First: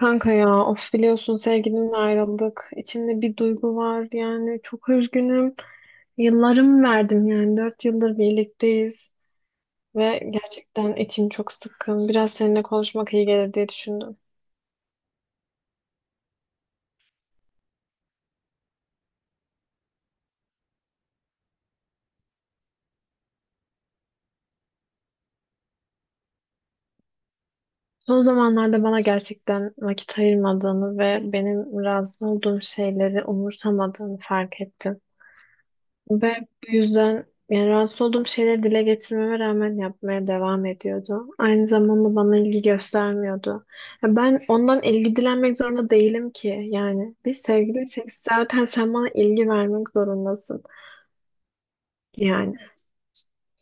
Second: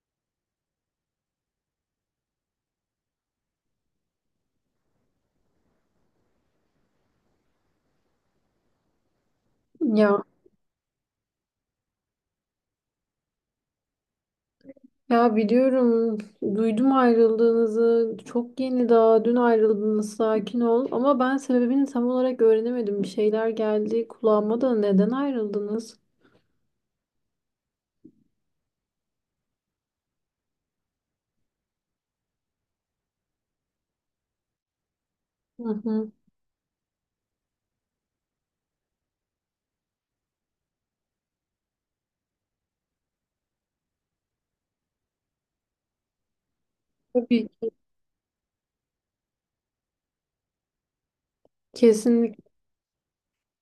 Kanka ya of biliyorsun sevgilimle ayrıldık. İçimde bir duygu var yani çok üzgünüm. Yıllarımı verdim yani 4 yıldır birlikteyiz Ya ve gerçekten içim çok sıkkın. Biraz seninle konuşmak iyi gelir diye düşündüm. ya biliyorum duydum ayrıldığınızı çok yeni, daha dün ayrıldınız, sakin ol ama ben sebebini tam olarak öğrenemedim, bir şeyler geldi kulağıma da, neden ayrıldınız? Son zamanlarda bana gerçekten vakit ayırmadığını ve benim razı olduğum şeyleri umursamadığını fark ettim. Hı hı. Ve bu yüzden yani rahatsız olduğum şeyleri dile getirmeme rağmen yapmaya devam ediyordu. Aynı zamanda bana ilgi göstermiyordu. Ya ben ondan ilgi dilenmek zorunda değilim ki. Yani biz Tabii ki, sevgiliysek zaten sen bana ilgi vermek zorundasın. kesinlikle. Yani.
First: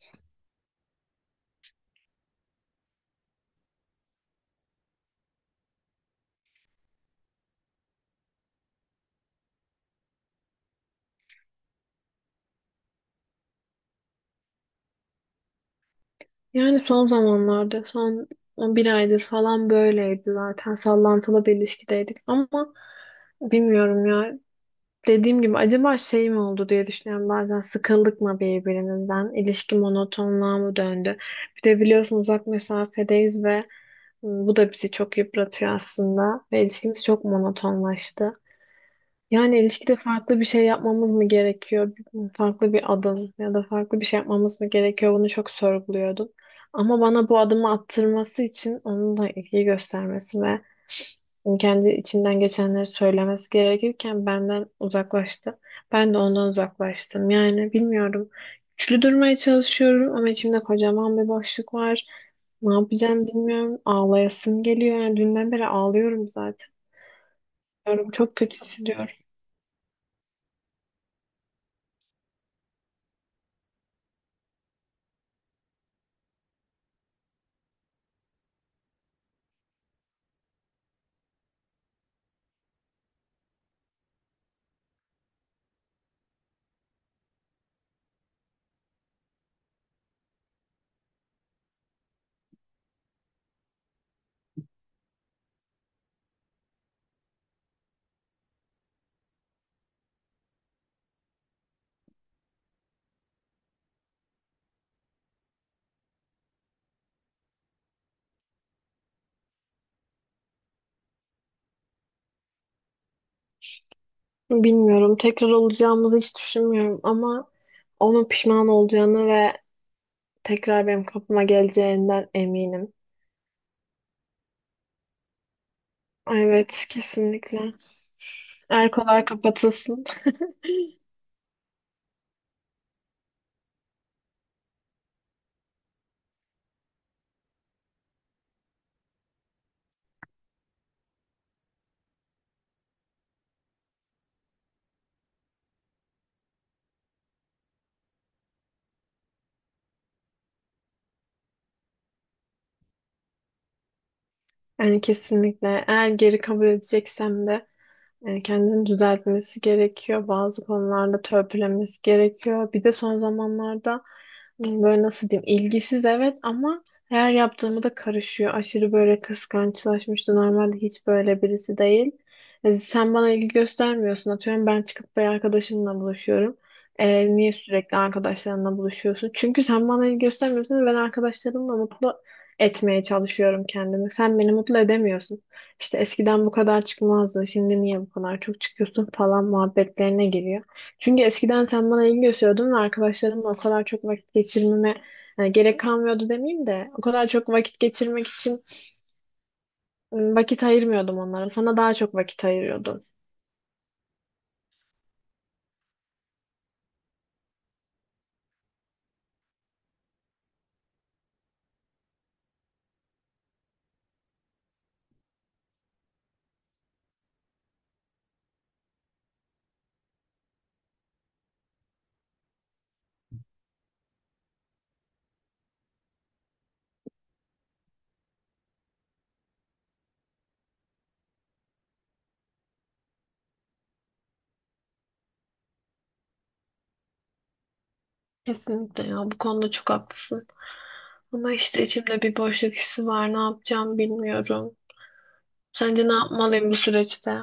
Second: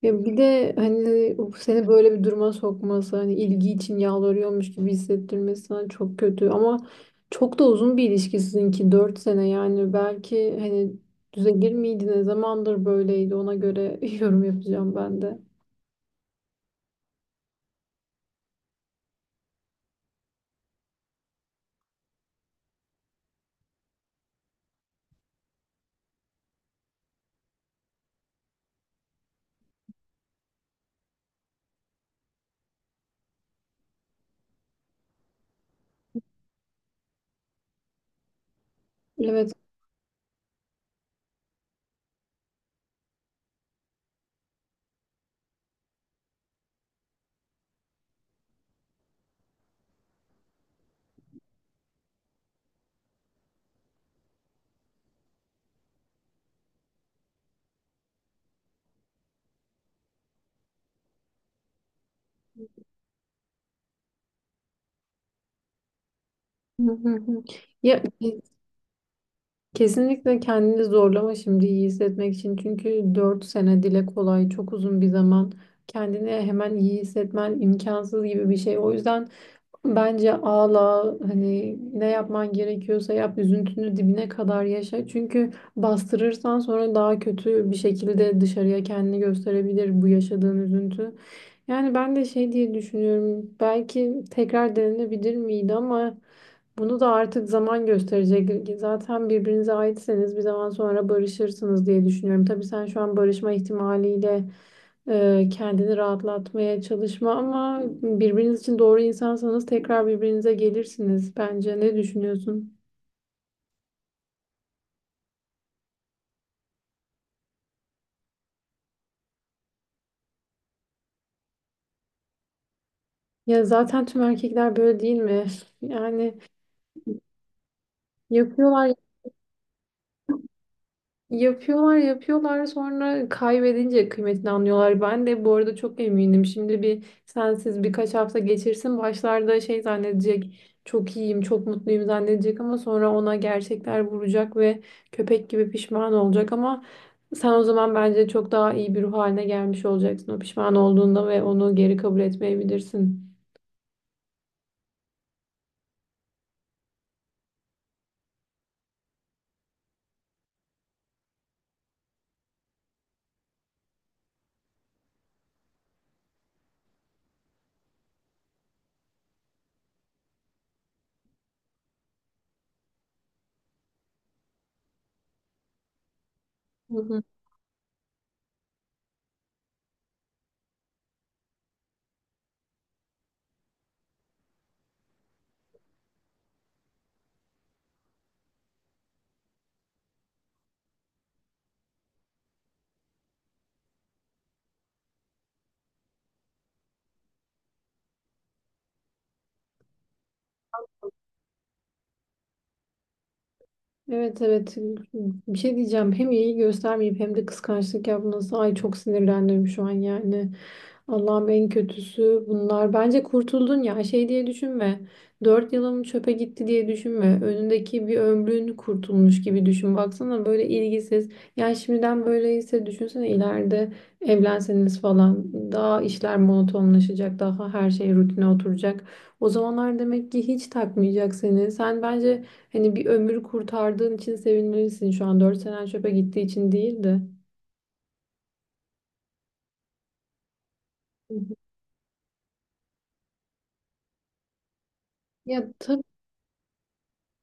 Ya bir de hani seni böyle bir duruma sokması, hani ilgi için yalvarıyormuş gibi hissettirmesi, hani çok kötü ama çok da uzun bir ilişki sizinki, 4 sene yani, belki hani düzelir miydiniz? Ne zamandır böyleydi, ona göre yorum yapacağım ben de. Yani son zamanlarda son 11 aydır falan böyleydi zaten. Sallantılı bir ilişkideydik ama bilmiyorum ya. Dediğim gibi acaba şey mi oldu diye düşünüyorum bazen, sıkıldık mı birbirimizden, ilişki monotonluğa mı döndü, bir de biliyorsun uzak mesafedeyiz ve bu da bizi çok yıpratıyor aslında ve ilişkimiz çok monotonlaştı, Evet. yani ilişkide farklı bir şey yapmamız mı gerekiyor? Farklı bir adım ya da farklı bir şey yapmamız mı gerekiyor? Bunu çok sorguluyordum. Ama bana bu adımı attırması için onun da ilgi göstermesi ve kendi içinden geçenleri söylemesi gerekirken benden uzaklaştı. Ben de ondan uzaklaştım. Yani bilmiyorum. Güçlü durmaya çalışıyorum ama içimde kocaman bir boşluk var. Ne yapacağım bilmiyorum. Ağlayasım geliyor. Yani dünden beri ağlıyorum zaten. Hı hı hı. Ya Diyorum, çok kötü hissediyorum. kesinlikle kendini zorlama şimdi iyi hissetmek için. Çünkü 4 sene dile kolay, çok uzun bir zaman. Kendini hemen iyi hissetmen imkansız gibi bir şey. O yüzden bence ağla, hani ne yapman gerekiyorsa yap, üzüntünü dibine kadar yaşa. Çünkü bastırırsan sonra daha kötü bir şekilde dışarıya kendini gösterebilir bu yaşadığın üzüntü. Yani ben de şey diye düşünüyorum, belki tekrar denenebilir miydi, ama bunu da artık zaman gösterecek. Zaten birbirinize aitseniz bir zaman sonra barışırsınız diye düşünüyorum. Tabii sen şu an barışma ihtimaliyle kendini rahatlatmaya çalışma ama birbiriniz için doğru insansanız tekrar birbirinize gelirsiniz bence. Ne düşünüyorsun? Bilmiyorum. Tekrar olacağımızı hiç düşünmüyorum ama onun pişman olacağını ve tekrar benim kapıma geleceğinden eminim. Ya zaten tüm erkekler böyle değil mi? Yani Evet, kesinlikle. yapıyorlar. Erkolar kapatılsın. Yapıyorlar yapıyorlar, sonra kaybedince kıymetini anlıyorlar. Ben de bu arada çok eminim. Şimdi bir sensiz birkaç hafta geçirsin, başlarda şey zannedecek, çok iyiyim çok mutluyum zannedecek, ama sonra ona gerçekler vuracak ve köpek gibi pişman olacak, ama sen o zaman bence çok daha iyi bir ruh haline gelmiş olacaksın o pişman olduğunda, ve onu geri kabul etmeyebilirsin. Yani kesinlikle. Eğer geri kabul edeceksem de kendini düzeltmesi gerekiyor. Bazı konularda törpülemesi gerekiyor. Bir de son zamanlarda böyle nasıl diyeyim? İlgisiz evet ama her yaptığımı da karışıyor. Aşırı böyle kıskançlaşmıştı. Normalde hiç böyle birisi değil. Sen bana ilgi göstermiyorsun. Atıyorum ben çıkıp bir arkadaşımla buluşuyorum. Niye sürekli arkadaşlarınla buluşuyorsun? Çünkü sen bana ilgi göstermiyorsun ve ben arkadaşlarımla mutlu etmeye çalışıyorum kendimi. Sen beni mutlu edemiyorsun. İşte eskiden bu kadar çıkmazdı. Şimdi niye bu kadar çok çıkıyorsun falan muhabbetlerine giriyor. Çünkü eskiden sen bana ilgi gösteriyordun ve arkadaşlarımla o kadar çok vakit geçirmeme yani gerek kalmıyordu demeyeyim de o kadar çok vakit geçirmek için vakit ayırmıyordum onlara. Sana daha çok vakit ayırıyordum. Evet, evet, bir şey diyeceğim, hem iyi göstermeyip hem de kıskançlık yapması, ay çok sinirlendim şu an yani. Allah'ım, en kötüsü bunlar, bence kurtuldun ya, şey diye düşünme, 4 yılım çöpe gitti diye düşünme, önündeki bir ömrün kurtulmuş gibi düşün. Baksana böyle ilgisiz, yani şimdiden böyleyse düşünsene ileride, evlenseniz falan daha işler monotonlaşacak, daha her şey rutine oturacak, o zamanlar demek ki hiç takmayacak seni sen bence. Hani bir ömür kurtardığın için sevinmelisin, şu an 4 senen çöpe gittiği için değil de. Kesinlikle ya bu konuda çok haklısın. Hı Ama hı. işte içimde bir boşluk hissi var. Ne yapacağım bilmiyorum. Ya tabii. Sence ne yapmalıyım bu süreçte?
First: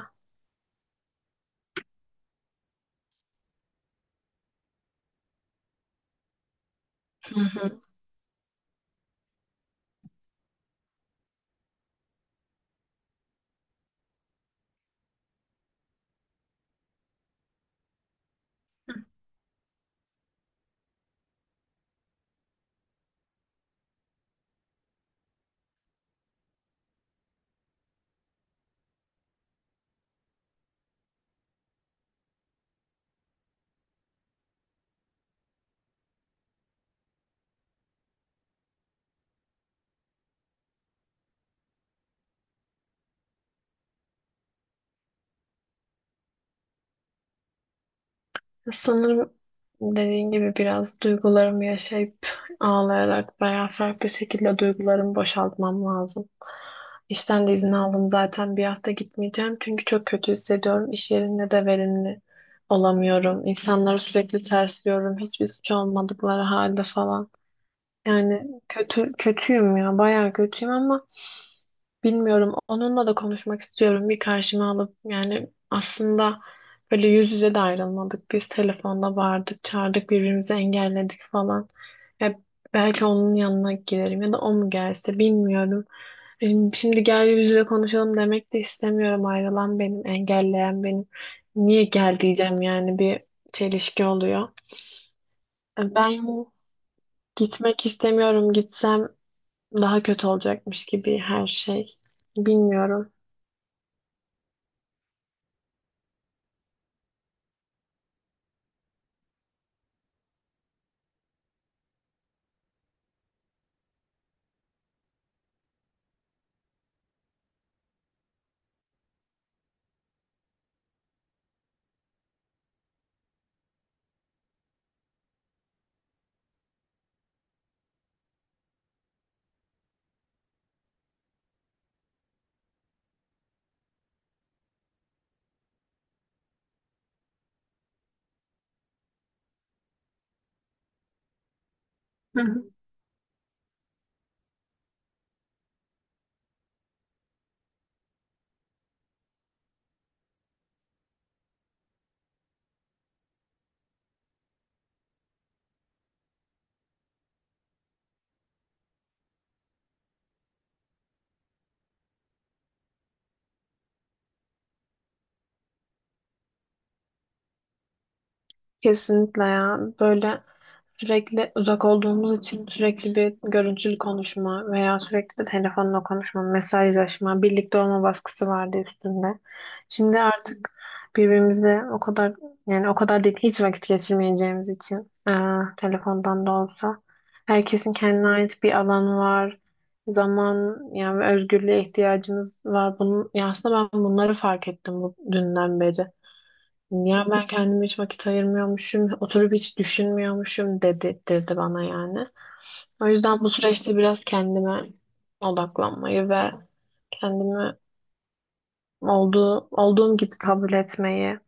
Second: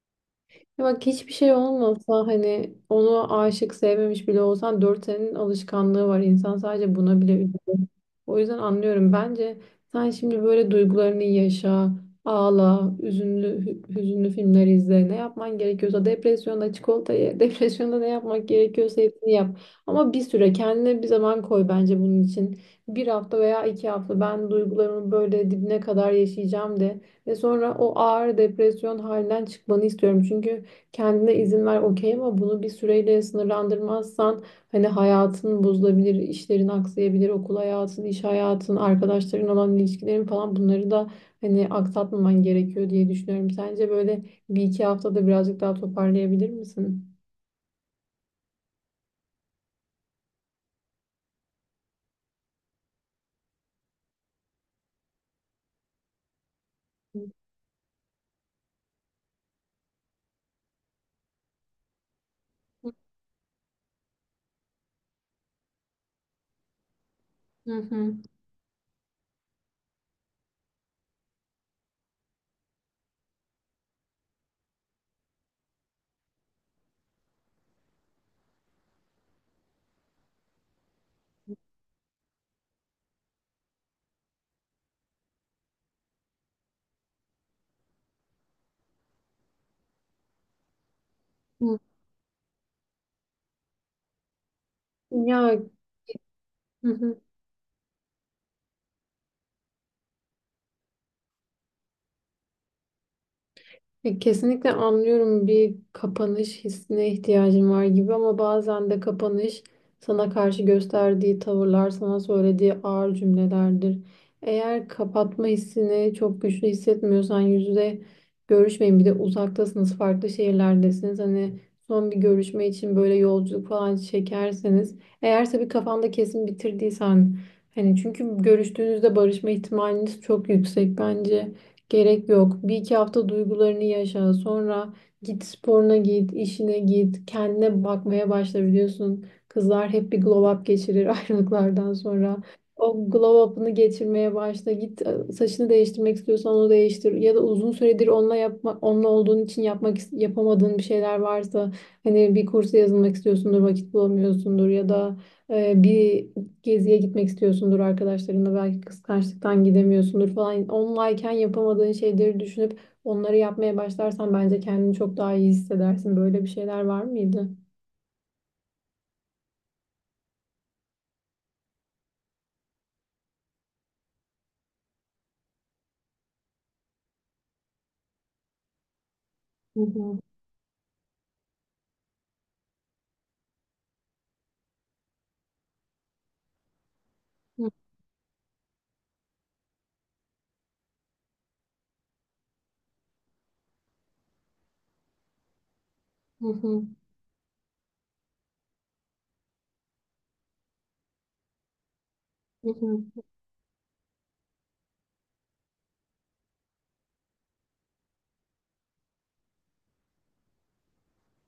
Ya bak, hiçbir şey olmasa hani, onu aşık sevmemiş bile olsan, 4 senenin alışkanlığı var. İnsan sadece buna bile Hı hı. üzülür. O yüzden anlıyorum. Bence sen şimdi böyle duygularını yaşa, ağla, üzünlü, hüzünlü filmler izle. Ne yapman gerekiyorsa, depresyonda çikolata ye, depresyonda ne yapmak gerekiyorsa hepsini yap. Ama bir süre kendine bir zaman koy bence bunun için. Bir hafta veya 2 hafta, ben duygularımı böyle dibine kadar yaşayacağım de. Ve sonra o ağır depresyon halinden çıkmanı istiyorum. Çünkü kendine izin ver okey, ama bunu bir süreyle sınırlandırmazsan hani hayatın bozulabilir, işlerin aksayabilir, okul hayatın, iş hayatın, arkadaşların olan ilişkilerin falan, bunları da hani aksatmaman gerekiyor diye düşünüyorum. Sence böyle bir iki haftada birazcık daha toparlayabilir misin? Sanırım dediğin gibi biraz duygularımı yaşayıp ağlayarak veya farklı şekilde duygularımı boşaltmam lazım. İşten de izin aldım zaten, bir hafta gitmeyeceğim çünkü çok kötü hissediyorum. İş yerinde de verimli olamıyorum. İnsanları sürekli tersliyorum, hiçbir suç olmadıkları halde falan. Hı hı. Yani kötü kötüyüm ya, bayağı kötüyüm ama bilmiyorum. Onunla da konuşmak istiyorum. Bir karşıma alıp, yani aslında böyle yüz yüze de ayrılmadık. Biz telefonda vardık, çağırdık, birbirimizi engelledik falan. Ya belki onun yanına giderim ya da o mu gelse bilmiyorum. Şimdi gel yüz yüze konuşalım demek de istemiyorum. Ayrılan benim, engelleyen benim. Hı. Niye gel diyeceğim yani, bir çelişki oluyor. Ya, Ben hı hı. gitmek istemiyorum. Gitsem daha kötü olacakmış gibi her şey. Bilmiyorum. Kesinlikle anlıyorum, bir kapanış hissine ihtiyacın var gibi, ama bazen de kapanış sana karşı gösterdiği tavırlar, sana söylediği ağır cümlelerdir. Eğer kapatma hissini çok güçlü hissetmiyorsan yüz yüze görüşmeyin. Bir de uzaktasınız, farklı şehirlerdesiniz. Hani son bir görüşme için böyle yolculuk falan çekerseniz, eğerse bir kafanda kesin bitirdiysen, hani çünkü görüştüğünüzde barışma ihtimaliniz çok yüksek bence. Gerek yok. Bir iki hafta duygularını yaşa. Sonra git sporuna git, işine git, kendine bakmaya başla, biliyorsun. Kızlar hep bir glow up geçirir ayrılıklardan sonra. O glow up'ını geçirmeye başla. Git, saçını değiştirmek istiyorsan onu değiştir. Ya da uzun süredir onunla yapma, onunla olduğun için yapmak yapamadığın bir şeyler varsa, hani bir kursa yazılmak istiyorsundur, vakit bulamıyorsundur, ya da bir geziye gitmek istiyorsundur arkadaşlarınla, belki kıskançlıktan gidemiyorsundur falan. Onlayken yapamadığın şeyleri düşünüp onları yapmaya başlarsan bence kendini çok daha iyi hissedersin. Böyle bir şeyler var mıydı? Kesinlikle ya. Böyle sürekli uzak olduğumuz için sürekli bir görüntülü konuşma veya sürekli telefonla konuşma, mesajlaşma, birlikte olma baskısı vardı üstünde. Hı hı. Şimdi artık birbirimize o kadar, yani o kadar değil, hiç vakit geçirmeyeceğimiz için telefondan da olsa herkesin kendine ait bir alanı var. Zaman yani özgürlüğe ihtiyacımız var. Ya aslında ben bunları fark ettim bu dünden beri. Hı hı. Ya ben kendime hiç vakit ayırmıyormuşum, oturup hiç düşünmüyormuşum dedirtti bana yani. Hı hı. O yüzden bu süreçte biraz kendime odaklanmayı ve kendimi olduğum gibi kabul etmeyi,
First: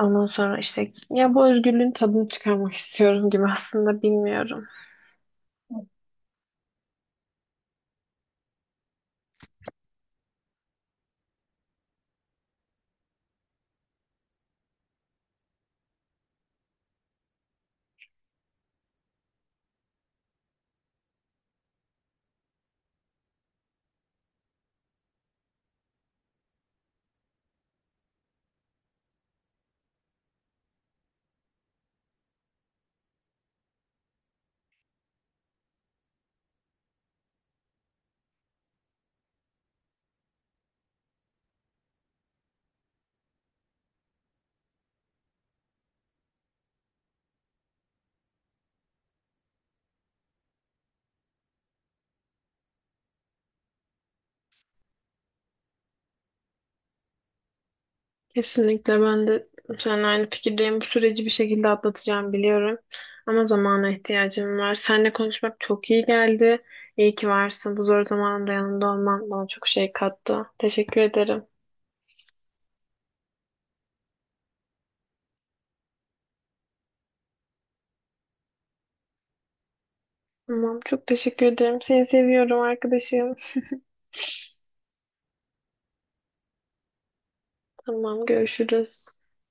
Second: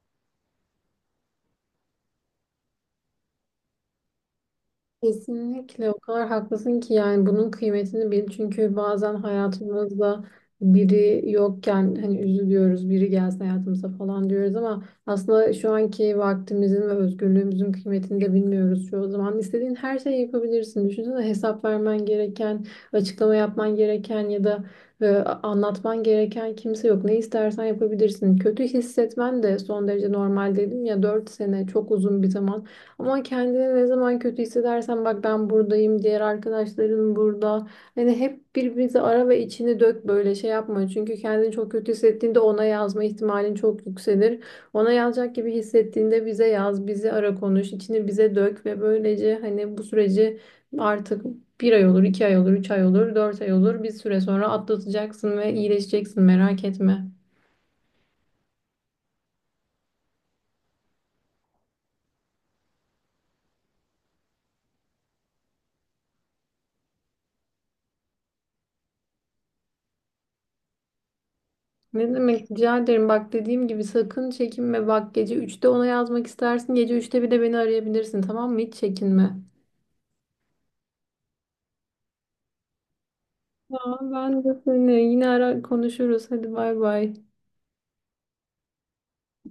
ondan sonra işte ya bu özgürlüğün tadını çıkarmak istiyorum gibi aslında, bilmiyorum. Kesinlikle, o kadar haklısın ki yani, bunun kıymetini bil. Çünkü bazen hayatımızda biri yokken hani üzülüyoruz, biri gelsin hayatımıza falan diyoruz, ama aslında şu anki vaktimizin ve özgürlüğümüzün kıymetini de bilmiyoruz çoğu zaman. İstediğin her şeyi yapabilirsin. Düşünsene, hesap vermen gereken, açıklama yapman gereken ya da e, anlatman gereken kimse yok. Ne istersen yapabilirsin. Kötü hissetmen de son derece normal, dedim ya, 4 sene çok uzun bir zaman. Ama kendini ne zaman kötü hissedersen, bak ben buradayım, diğer arkadaşların burada. Hani hep birbirinizi ara ve içini dök, böyle şey yapma. Çünkü kendini çok kötü hissettiğinde ona yazma ihtimalin çok yükselir. Ona yazacak gibi hissettiğinde bize yaz, bizi ara, konuş, içini bize dök ve böylece hani bu süreci, artık bir ay olur, 2 ay olur, 3 ay olur, 4 ay olur, bir süre sonra atlatacaksın ve iyileşeceksin, merak etme. Kesinlikle ben de seninle aynı fikirdeyim. Bu süreci bir şekilde atlatacağım biliyorum. Ama zamana ihtiyacım var. Seninle konuşmak çok iyi geldi. İyi ki varsın. Bu zor zamanımda yanımda olman bana çok şey kattı. Teşekkür ederim. Ne demek, rica ederim. Bak dediğim gibi, sakın çekinme. Bak, gece 3'te ona yazmak istersin, gece 3'te bir de beni arayabilirsin, tamam mı? Hiç çekinme. Tamam, çok teşekkür ederim. Seni seviyorum arkadaşım. Tamam. Ben de seni, yine ara konuşuruz. Hadi, bay bay. Tamam, görüşürüz.